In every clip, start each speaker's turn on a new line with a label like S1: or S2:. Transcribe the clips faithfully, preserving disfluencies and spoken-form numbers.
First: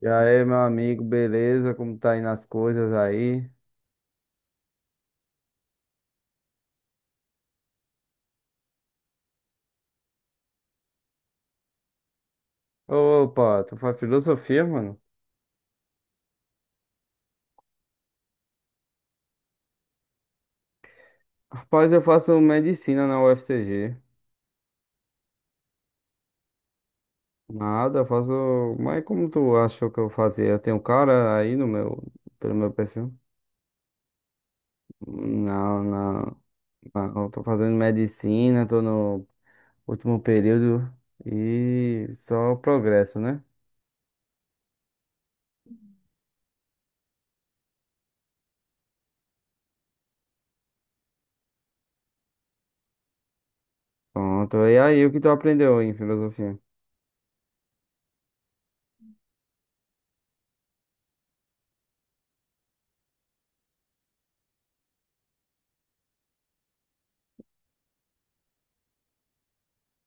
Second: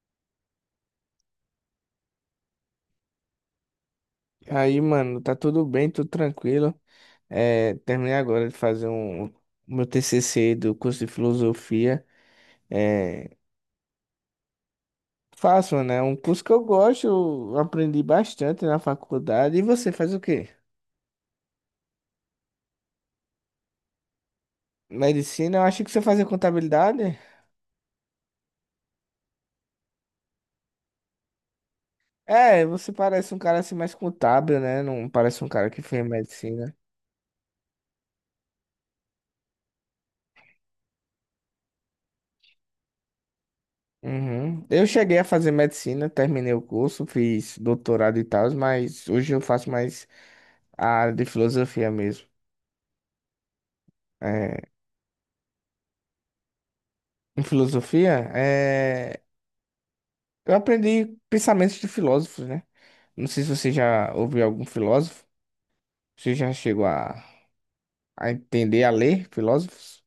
S1: E aí, meu amigo, beleza? Como tá indo as coisas aí?
S2: Aí, mano, tá tudo bem, tudo tranquilo. É, terminei agora de fazer um, o meu T C C do curso de filosofia. É,
S1: Opa, tu faz filosofia, mano?
S2: faço, né? Um curso que eu gosto, eu aprendi bastante na faculdade. E você faz o quê?
S1: Rapaz, eu faço medicina na U F C G.
S2: Medicina? Eu achei que você fazia contabilidade.
S1: Nada, eu faço. Mas como tu achou que eu fazia? Eu tenho um cara aí no meu, pelo
S2: É,
S1: meu
S2: você
S1: perfil?
S2: parece um cara assim mais contábil, né? Não parece um cara
S1: Não,
S2: que fez
S1: não.
S2: medicina.
S1: Não, eu tô fazendo medicina, tô no último período e só progresso, né?
S2: Uhum. Eu cheguei a fazer medicina, terminei o curso, fiz doutorado e tal, mas hoje eu faço mais a área de filosofia mesmo.
S1: Pronto.
S2: É,
S1: E aí, o que tu aprendeu em filosofia?
S2: em filosofia, é... eu aprendi pensamentos de filósofos, né? Não sei se você já ouviu algum filósofo, você já chegou a, a entender, a ler filósofos?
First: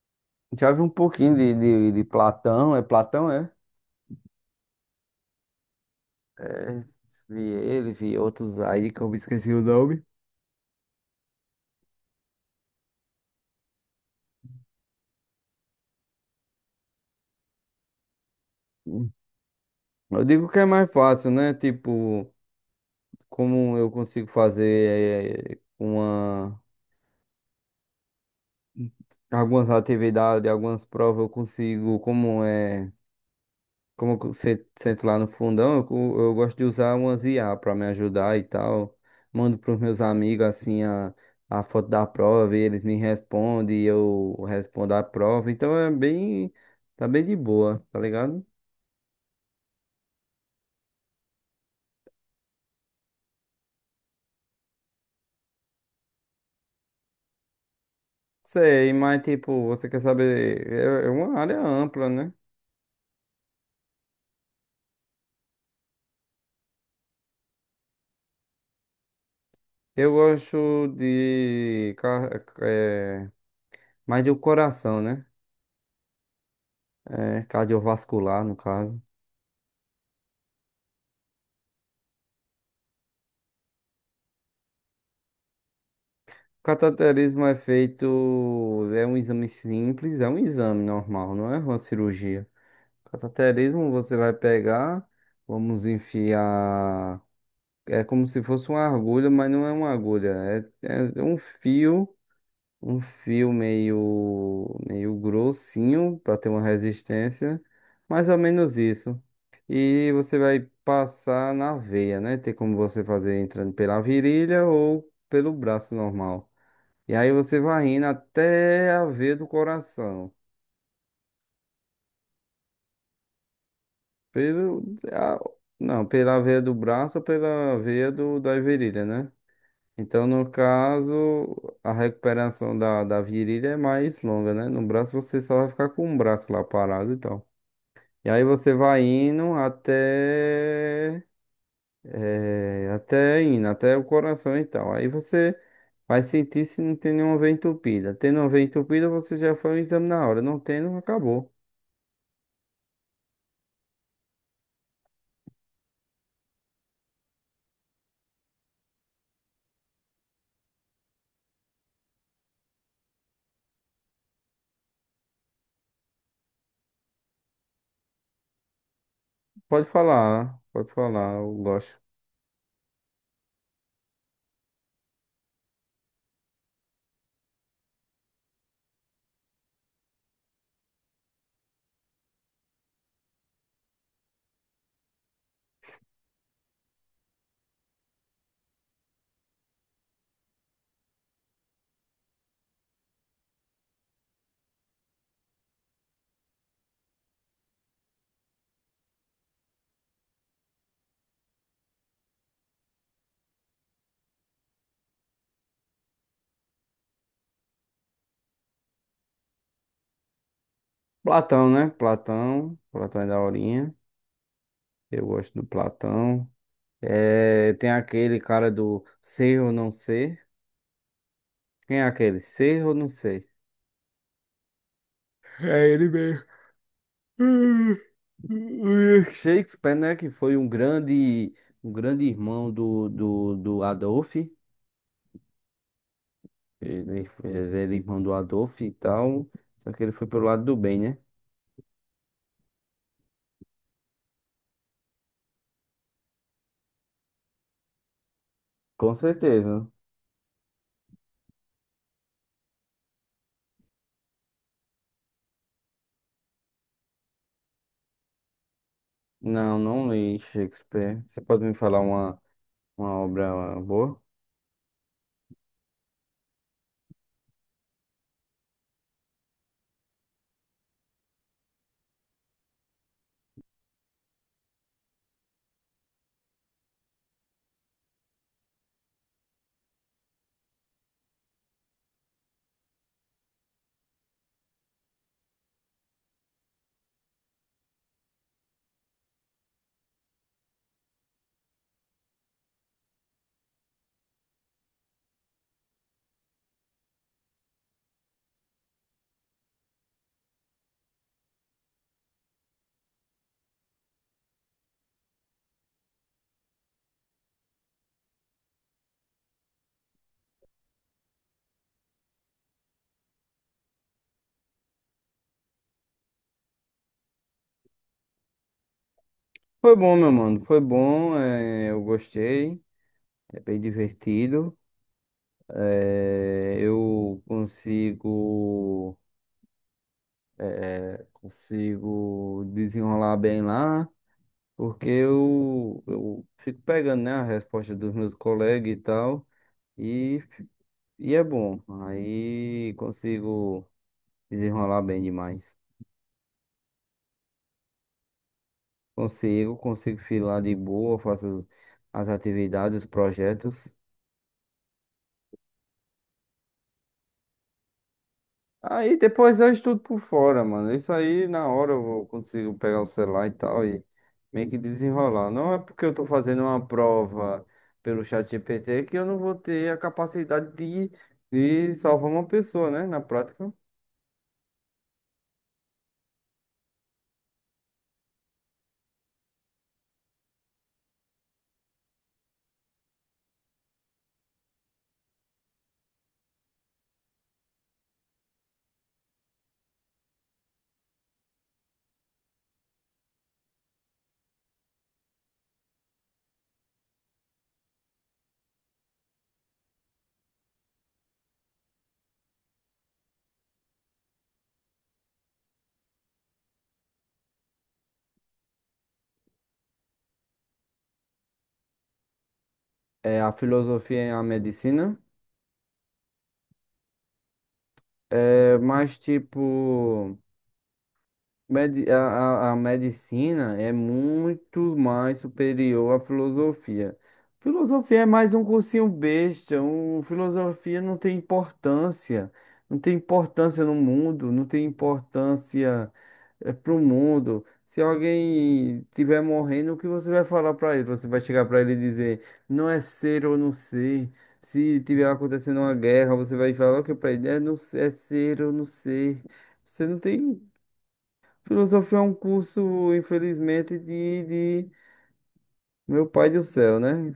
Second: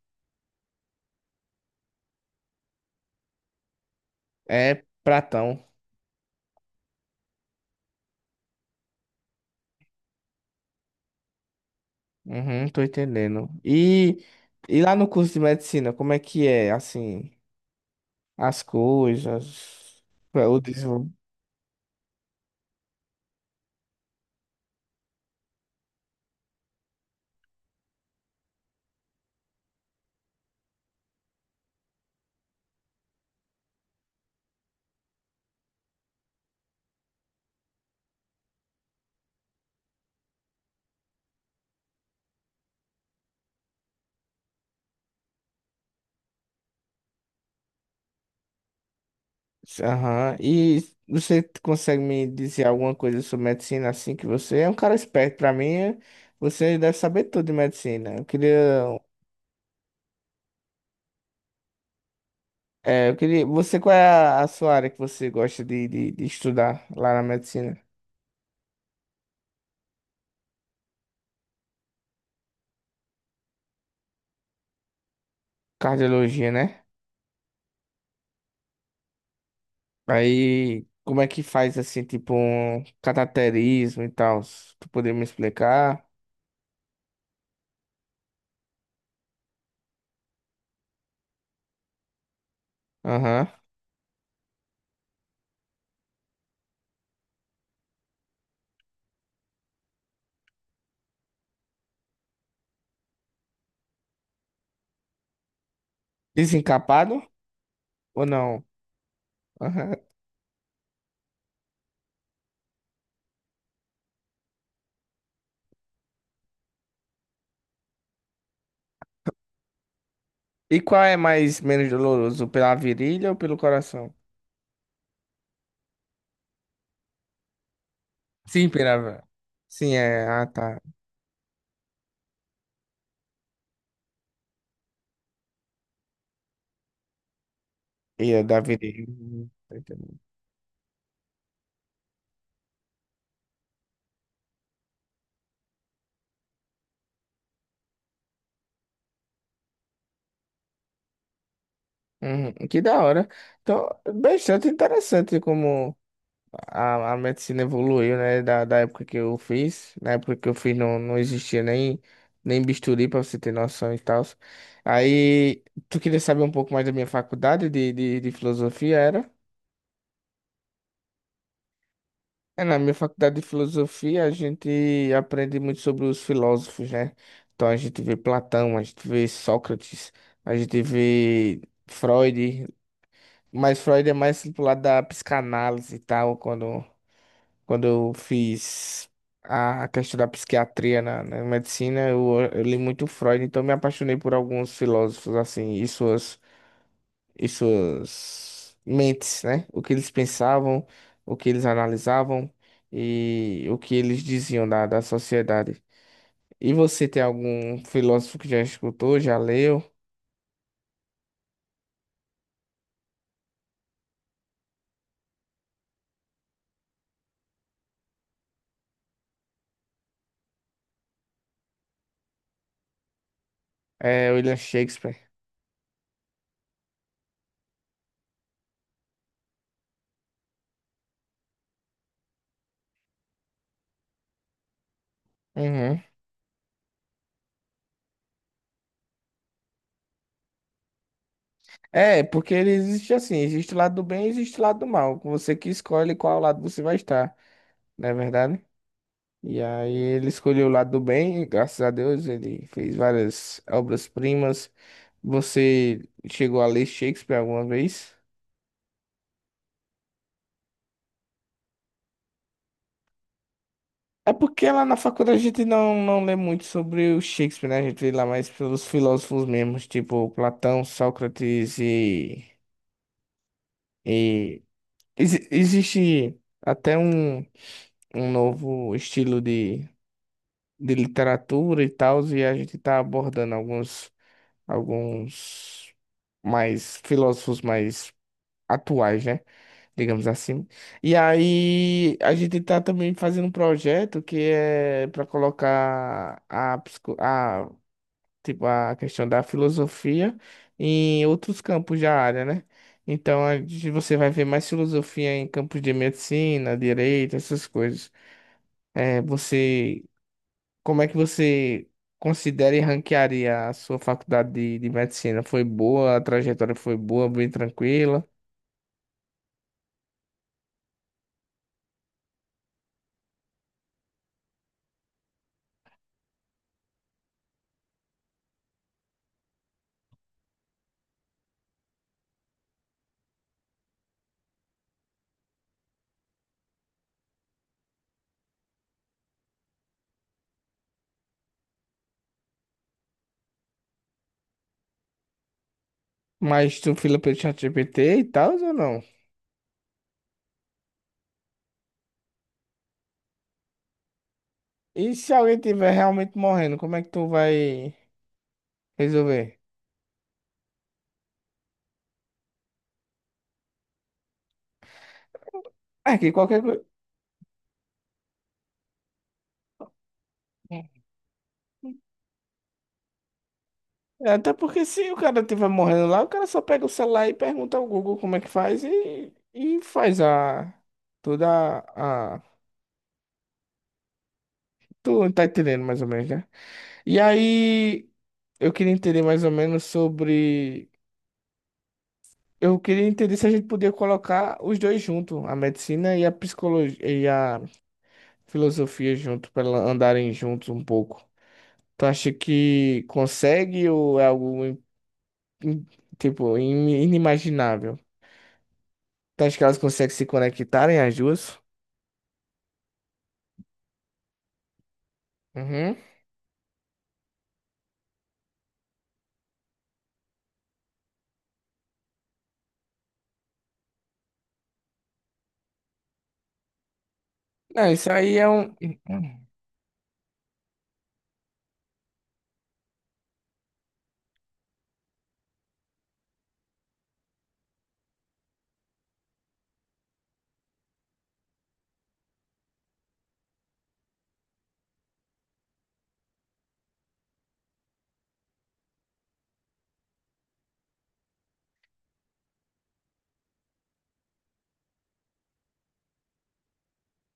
S1: Já vi um pouquinho de, de, de Platão, é Platão, é?
S2: É Platão.
S1: É, vi ele, vi outros aí que eu me esqueci o nome.
S2: Uhum, tô entendendo. E... e lá no curso de medicina, como é que é, assim, as coisas.
S1: Eu digo que
S2: o
S1: é mais
S2: desenvol-
S1: fácil, né? Tipo, como eu consigo fazer eh, uma, algumas atividades, algumas provas, eu consigo, como é, como eu se- sento lá no fundão, eu, co- eu gosto de usar umas I A para me ajudar e tal. Mando para os meus amigos assim a, a foto da prova, e eles me respondem e eu respondo a prova. Então é bem, tá bem de boa, tá ligado?
S2: Aham. E você consegue me dizer alguma coisa sobre medicina, assim, que você é um cara esperto, pra mim, você deve saber tudo de medicina. Eu queria
S1: Sei, mas tipo, você quer saber, é é uma área ampla, né?
S2: É, eu queria. Você, qual é a, a sua área que você gosta de, de, de estudar lá na medicina?
S1: Eu gosto de ca- é, mais do coração, né?
S2: Cardiologia, né?
S1: É, cardiovascular, no caso.
S2: Aí, como é que faz assim, tipo, um cateterismo e tal? Se Tu poderia me explicar?
S1: Cateterismo é feito, é um exame simples, é um exame normal, não é uma cirurgia.
S2: Aham.
S1: Cateterismo você vai pegar, vamos enfiar, é como se fosse uma agulha, mas não é uma agulha, é é um fio. Um fio meio, meio grossinho para ter uma
S2: Desencapado
S1: resistência,
S2: ou
S1: mais ou
S2: não?
S1: menos isso.
S2: Aham.
S1: E você vai passar na veia, né? Tem como você fazer entrando pela virilha ou pelo braço normal. E aí você vai indo até a veia do coração.
S2: E qual é mais menos doloroso, pela virilha ou pelo coração?
S1: Pelo, a- não, pela veia do braço ou pela veia do, da
S2: Sim,
S1: virilha,
S2: pela.
S1: né?
S2: Sim,
S1: Então,
S2: é. Ah,
S1: no
S2: tá.
S1: caso, a recuperação da, da virilha é mais longa, né? No braço você só vai ficar com o braço lá parado e tal.
S2: E
S1: E
S2: é
S1: aí
S2: da
S1: você vai
S2: virilha. Uhum,
S1: indo
S2: tô entendendo.
S1: até. Eh, até indo, até o coração e tal. Aí você vai sentir se não tem nenhuma veia entupida. Tendo uma veia entupida, você já faz o exame na hora. Não tendo, acabou.
S2: Uhum, que da hora. Então, bastante interessante como. A, a medicina evoluiu, né? Da, da época que eu fiz. Na época que eu fiz não, não existia nem, nem bisturi, pra você ter noção e tal. Aí, tu queria saber um pouco mais da minha faculdade de, de, de filosofia, era?
S1: Pode falar, pode falar, eu gosto.
S2: É, na minha faculdade de filosofia, a gente aprende muito sobre os filósofos, né? Então, a gente vê Platão, a gente vê Sócrates, a gente vê Freud. Mas Freud é mais pro lado da psicanálise e tal, quando Quando eu fiz a questão da psiquiatria na, na medicina, eu, eu li muito Freud, então me apaixonei por alguns filósofos assim e suas, e suas mentes, né? O que eles pensavam, o que eles analisavam e o que eles diziam da, da sociedade. E você tem algum filósofo que já escutou, já leu?
S1: Platão, né? Platão. Platão é da horinha. Eu gosto do Platão. É, tem aquele cara do ser ou não ser. Quem é aquele? Ser ou não ser?
S2: É William Shakespeare.
S1: É ele mesmo. William Shakespeare, né? Que foi um grande, um grande irmão do, do, do Adolf.
S2: Uhum.
S1: Ele, ele era irmão do Adolf e tal. Só que ele foi pelo lado do bem, né?
S2: É, porque ele existe assim, existe o lado do bem e existe o lado do mal. Você que escolhe qual lado você vai estar, não é verdade?
S1: Com
S2: E
S1: certeza.
S2: aí ele escolheu o lado do bem, e graças a Deus ele fez várias obras-primas. Você chegou a ler Shakespeare alguma vez?
S1: Não, não li Shakespeare. Você pode me falar uma, uma obra boa?
S2: É porque lá na faculdade a gente não, não lê muito sobre o Shakespeare, né? A gente lê lá mais pelos filósofos mesmos, tipo Platão, Sócrates. e... e... exi- Existe até um, um novo estilo de, de literatura e tal, e a gente tá abordando alguns, alguns mais filósofos mais atuais, né? Digamos assim. E aí a gente tá também fazendo um projeto que é para colocar a, psico- a, tipo, a questão da filosofia em outros campos da área, né? Então a gente- você vai ver mais filosofia em campos de medicina, direito, essas coisas. É, você, como é que você considera e ranquearia a sua faculdade de, de medicina? Foi boa, a trajetória foi boa, bem tranquila?
S1: Foi bom, meu mano. Foi bom. É, eu gostei. É bem divertido. É, eu consigo, consigo desenrolar bem lá, porque eu, eu fico pegando, né, a resposta dos meus colegas e tal, e, fi- e é bom. Aí consigo desenrolar bem demais.
S2: Mas tu fila pelo ChatGPT e tal ou não?
S1: Consigo, consigo filar de boa, faço as as atividades, os projetos.
S2: E se alguém tiver realmente morrendo, como é que tu vai
S1: Aí
S2: resolver?
S1: depois eu estudo por fora, mano. Isso aí na hora eu vou- consigo pegar o celular e tal e meio que desenrolar. Não é porque eu
S2: É
S1: tô
S2: que
S1: fazendo
S2: qualquer coisa.
S1: uma prova pelo ChatGPT que eu não vou ter a capacidade de, de salvar uma pessoa, né? Na prática.
S2: Até porque se o cara tiver morrendo lá, o cara só pega o celular e pergunta ao Google como é que faz e, e faz a. Toda a. a- Tu tá entendendo mais ou menos, né? E aí, eu queria entender mais ou menos sobre. Eu queria entender se a gente podia colocar os dois juntos, a medicina e a psicologia, filosofia junto, para andarem juntos um pouco. Tu acha que consegue ou é algo im- im- tipo im- inimaginável? Tu acha que elas conseguem se conectarem as duas?
S1: É, a filosofia é a medicina.
S2: Uhum.
S1: É, mas tipo. Medi- a, a, a medicina é muito mais superior à filosofia.
S2: Não, isso
S1: Filosofia é
S2: aí é
S1: mais um
S2: um.
S1: cursinho besta, um, filosofia não tem importância, não tem importância no mundo, não tem importância para o mundo. Se alguém estiver morrendo, o que você vai falar para ele? Você vai chegar para ele e dizer, não é ser ou não ser. Se tiver acontecendo uma guerra, você vai falar o que para ele? É, não, é ser ou não ser. Você não tem. Filosofia é um curso, infelizmente, de, de meu pai do céu, né?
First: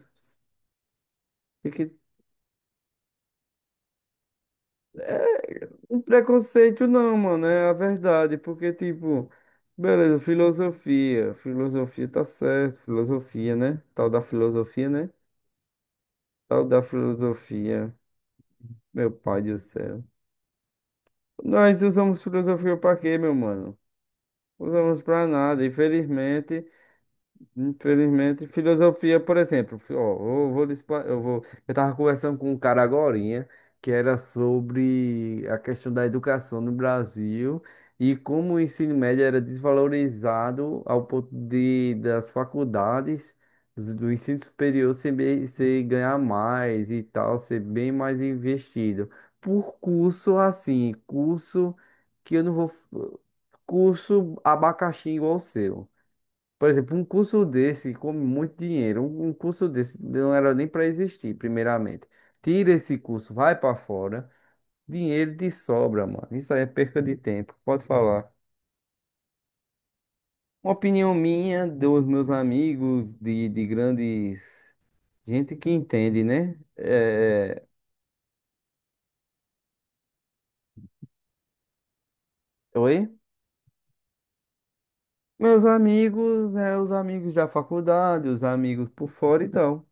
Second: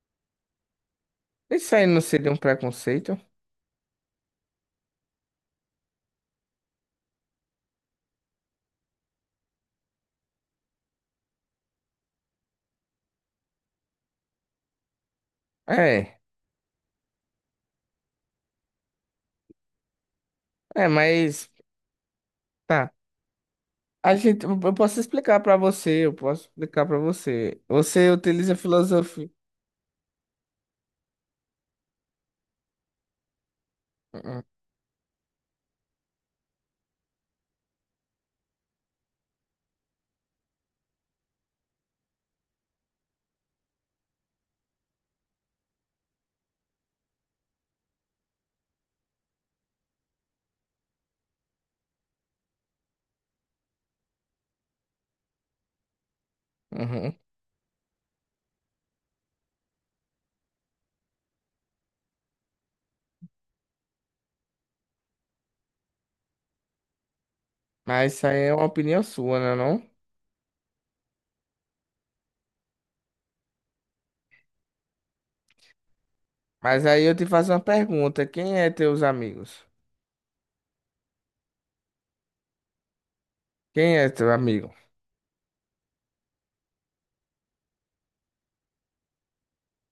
S1: E
S2: Isso
S1: que
S2: aí não seria um preconceito?
S1: um preconceito não, mano, é a verdade, porque, tipo, beleza, filosofia, filosofia tá certo, filosofia, né? Tal da filosofia, né?
S2: É,
S1: Tal da filosofia, meu pai do céu.
S2: é, mas
S1: Nós usamos filosofia
S2: tá.
S1: pra quê, meu mano?
S2: A gente, eu eu posso
S1: Usamos pra
S2: explicar pra
S1: nada,
S2: você, eu posso
S1: infelizmente.
S2: explicar pra você. Você
S1: Infelizmente,
S2: utiliza
S1: filosofia,
S2: filosofia.
S1: por exemplo, fi- ó, eu vou, lhe expla- eu vou, eu tava conversando com um cara agorinha que era
S2: Uhum.
S1: sobre a questão da educação no Brasil e como o ensino médio era desvalorizado ao ponto de das faculdades dos- do ensino superior ser, bem- ser ganhar mais e tal, ser bem mais investido por curso assim, curso que eu não vou curso abacaxi igual o seu. Por exemplo, um
S2: Uhum.
S1: curso desse come muito dinheiro. Um um curso desse não era nem para existir, primeiramente. Tira esse curso, vai para fora. Dinheiro de sobra, mano. Isso aí é perca de tempo. Pode
S2: Mas isso
S1: falar.
S2: aí é uma opinião sua, né, não?
S1: Uma opinião minha, dos meus amigos, de, de grandes. Gente que entende, né?
S2: Mas aí eu te faço uma
S1: É...
S2: pergunta, quem é teus amigos?
S1: é, oi?
S2: Quem é teu amigo?
S1: Meus amigos, é, os amigos da faculdade, os amigos por fora e tal.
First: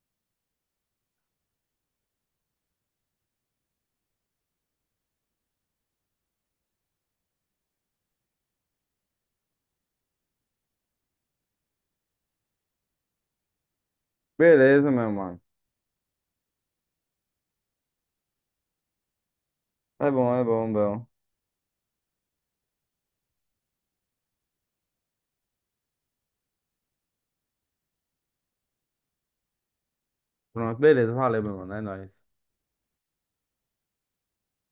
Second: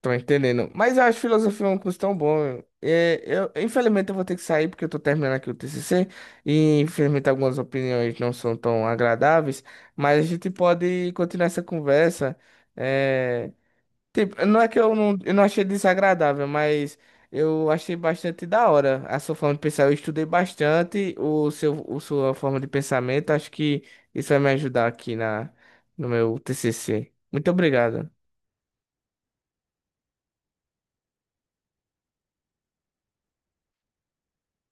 S2: Tô entendendo. Mas eu acho filosofia um curso tão bom. É, eu, infelizmente eu vou ter que sair porque eu tô terminando aqui o T C C e infelizmente algumas opiniões não são tão agradáveis, mas a gente pode continuar essa conversa. É, tipo, não é que
S1: Beleza,
S2: eu
S1: meu
S2: não, eu
S1: mano.
S2: não achei desagradável, mas eu achei bastante da hora a sua forma de pensar. Eu
S1: É
S2: estudei
S1: bom, é bom, bom.
S2: bastante o seu, o sua forma de pensamento. Acho que isso vai me ajudar aqui na, no meu T C C. Muito obrigado.
S1: Pronto, beleza. Valeu, meu mano. É nóis.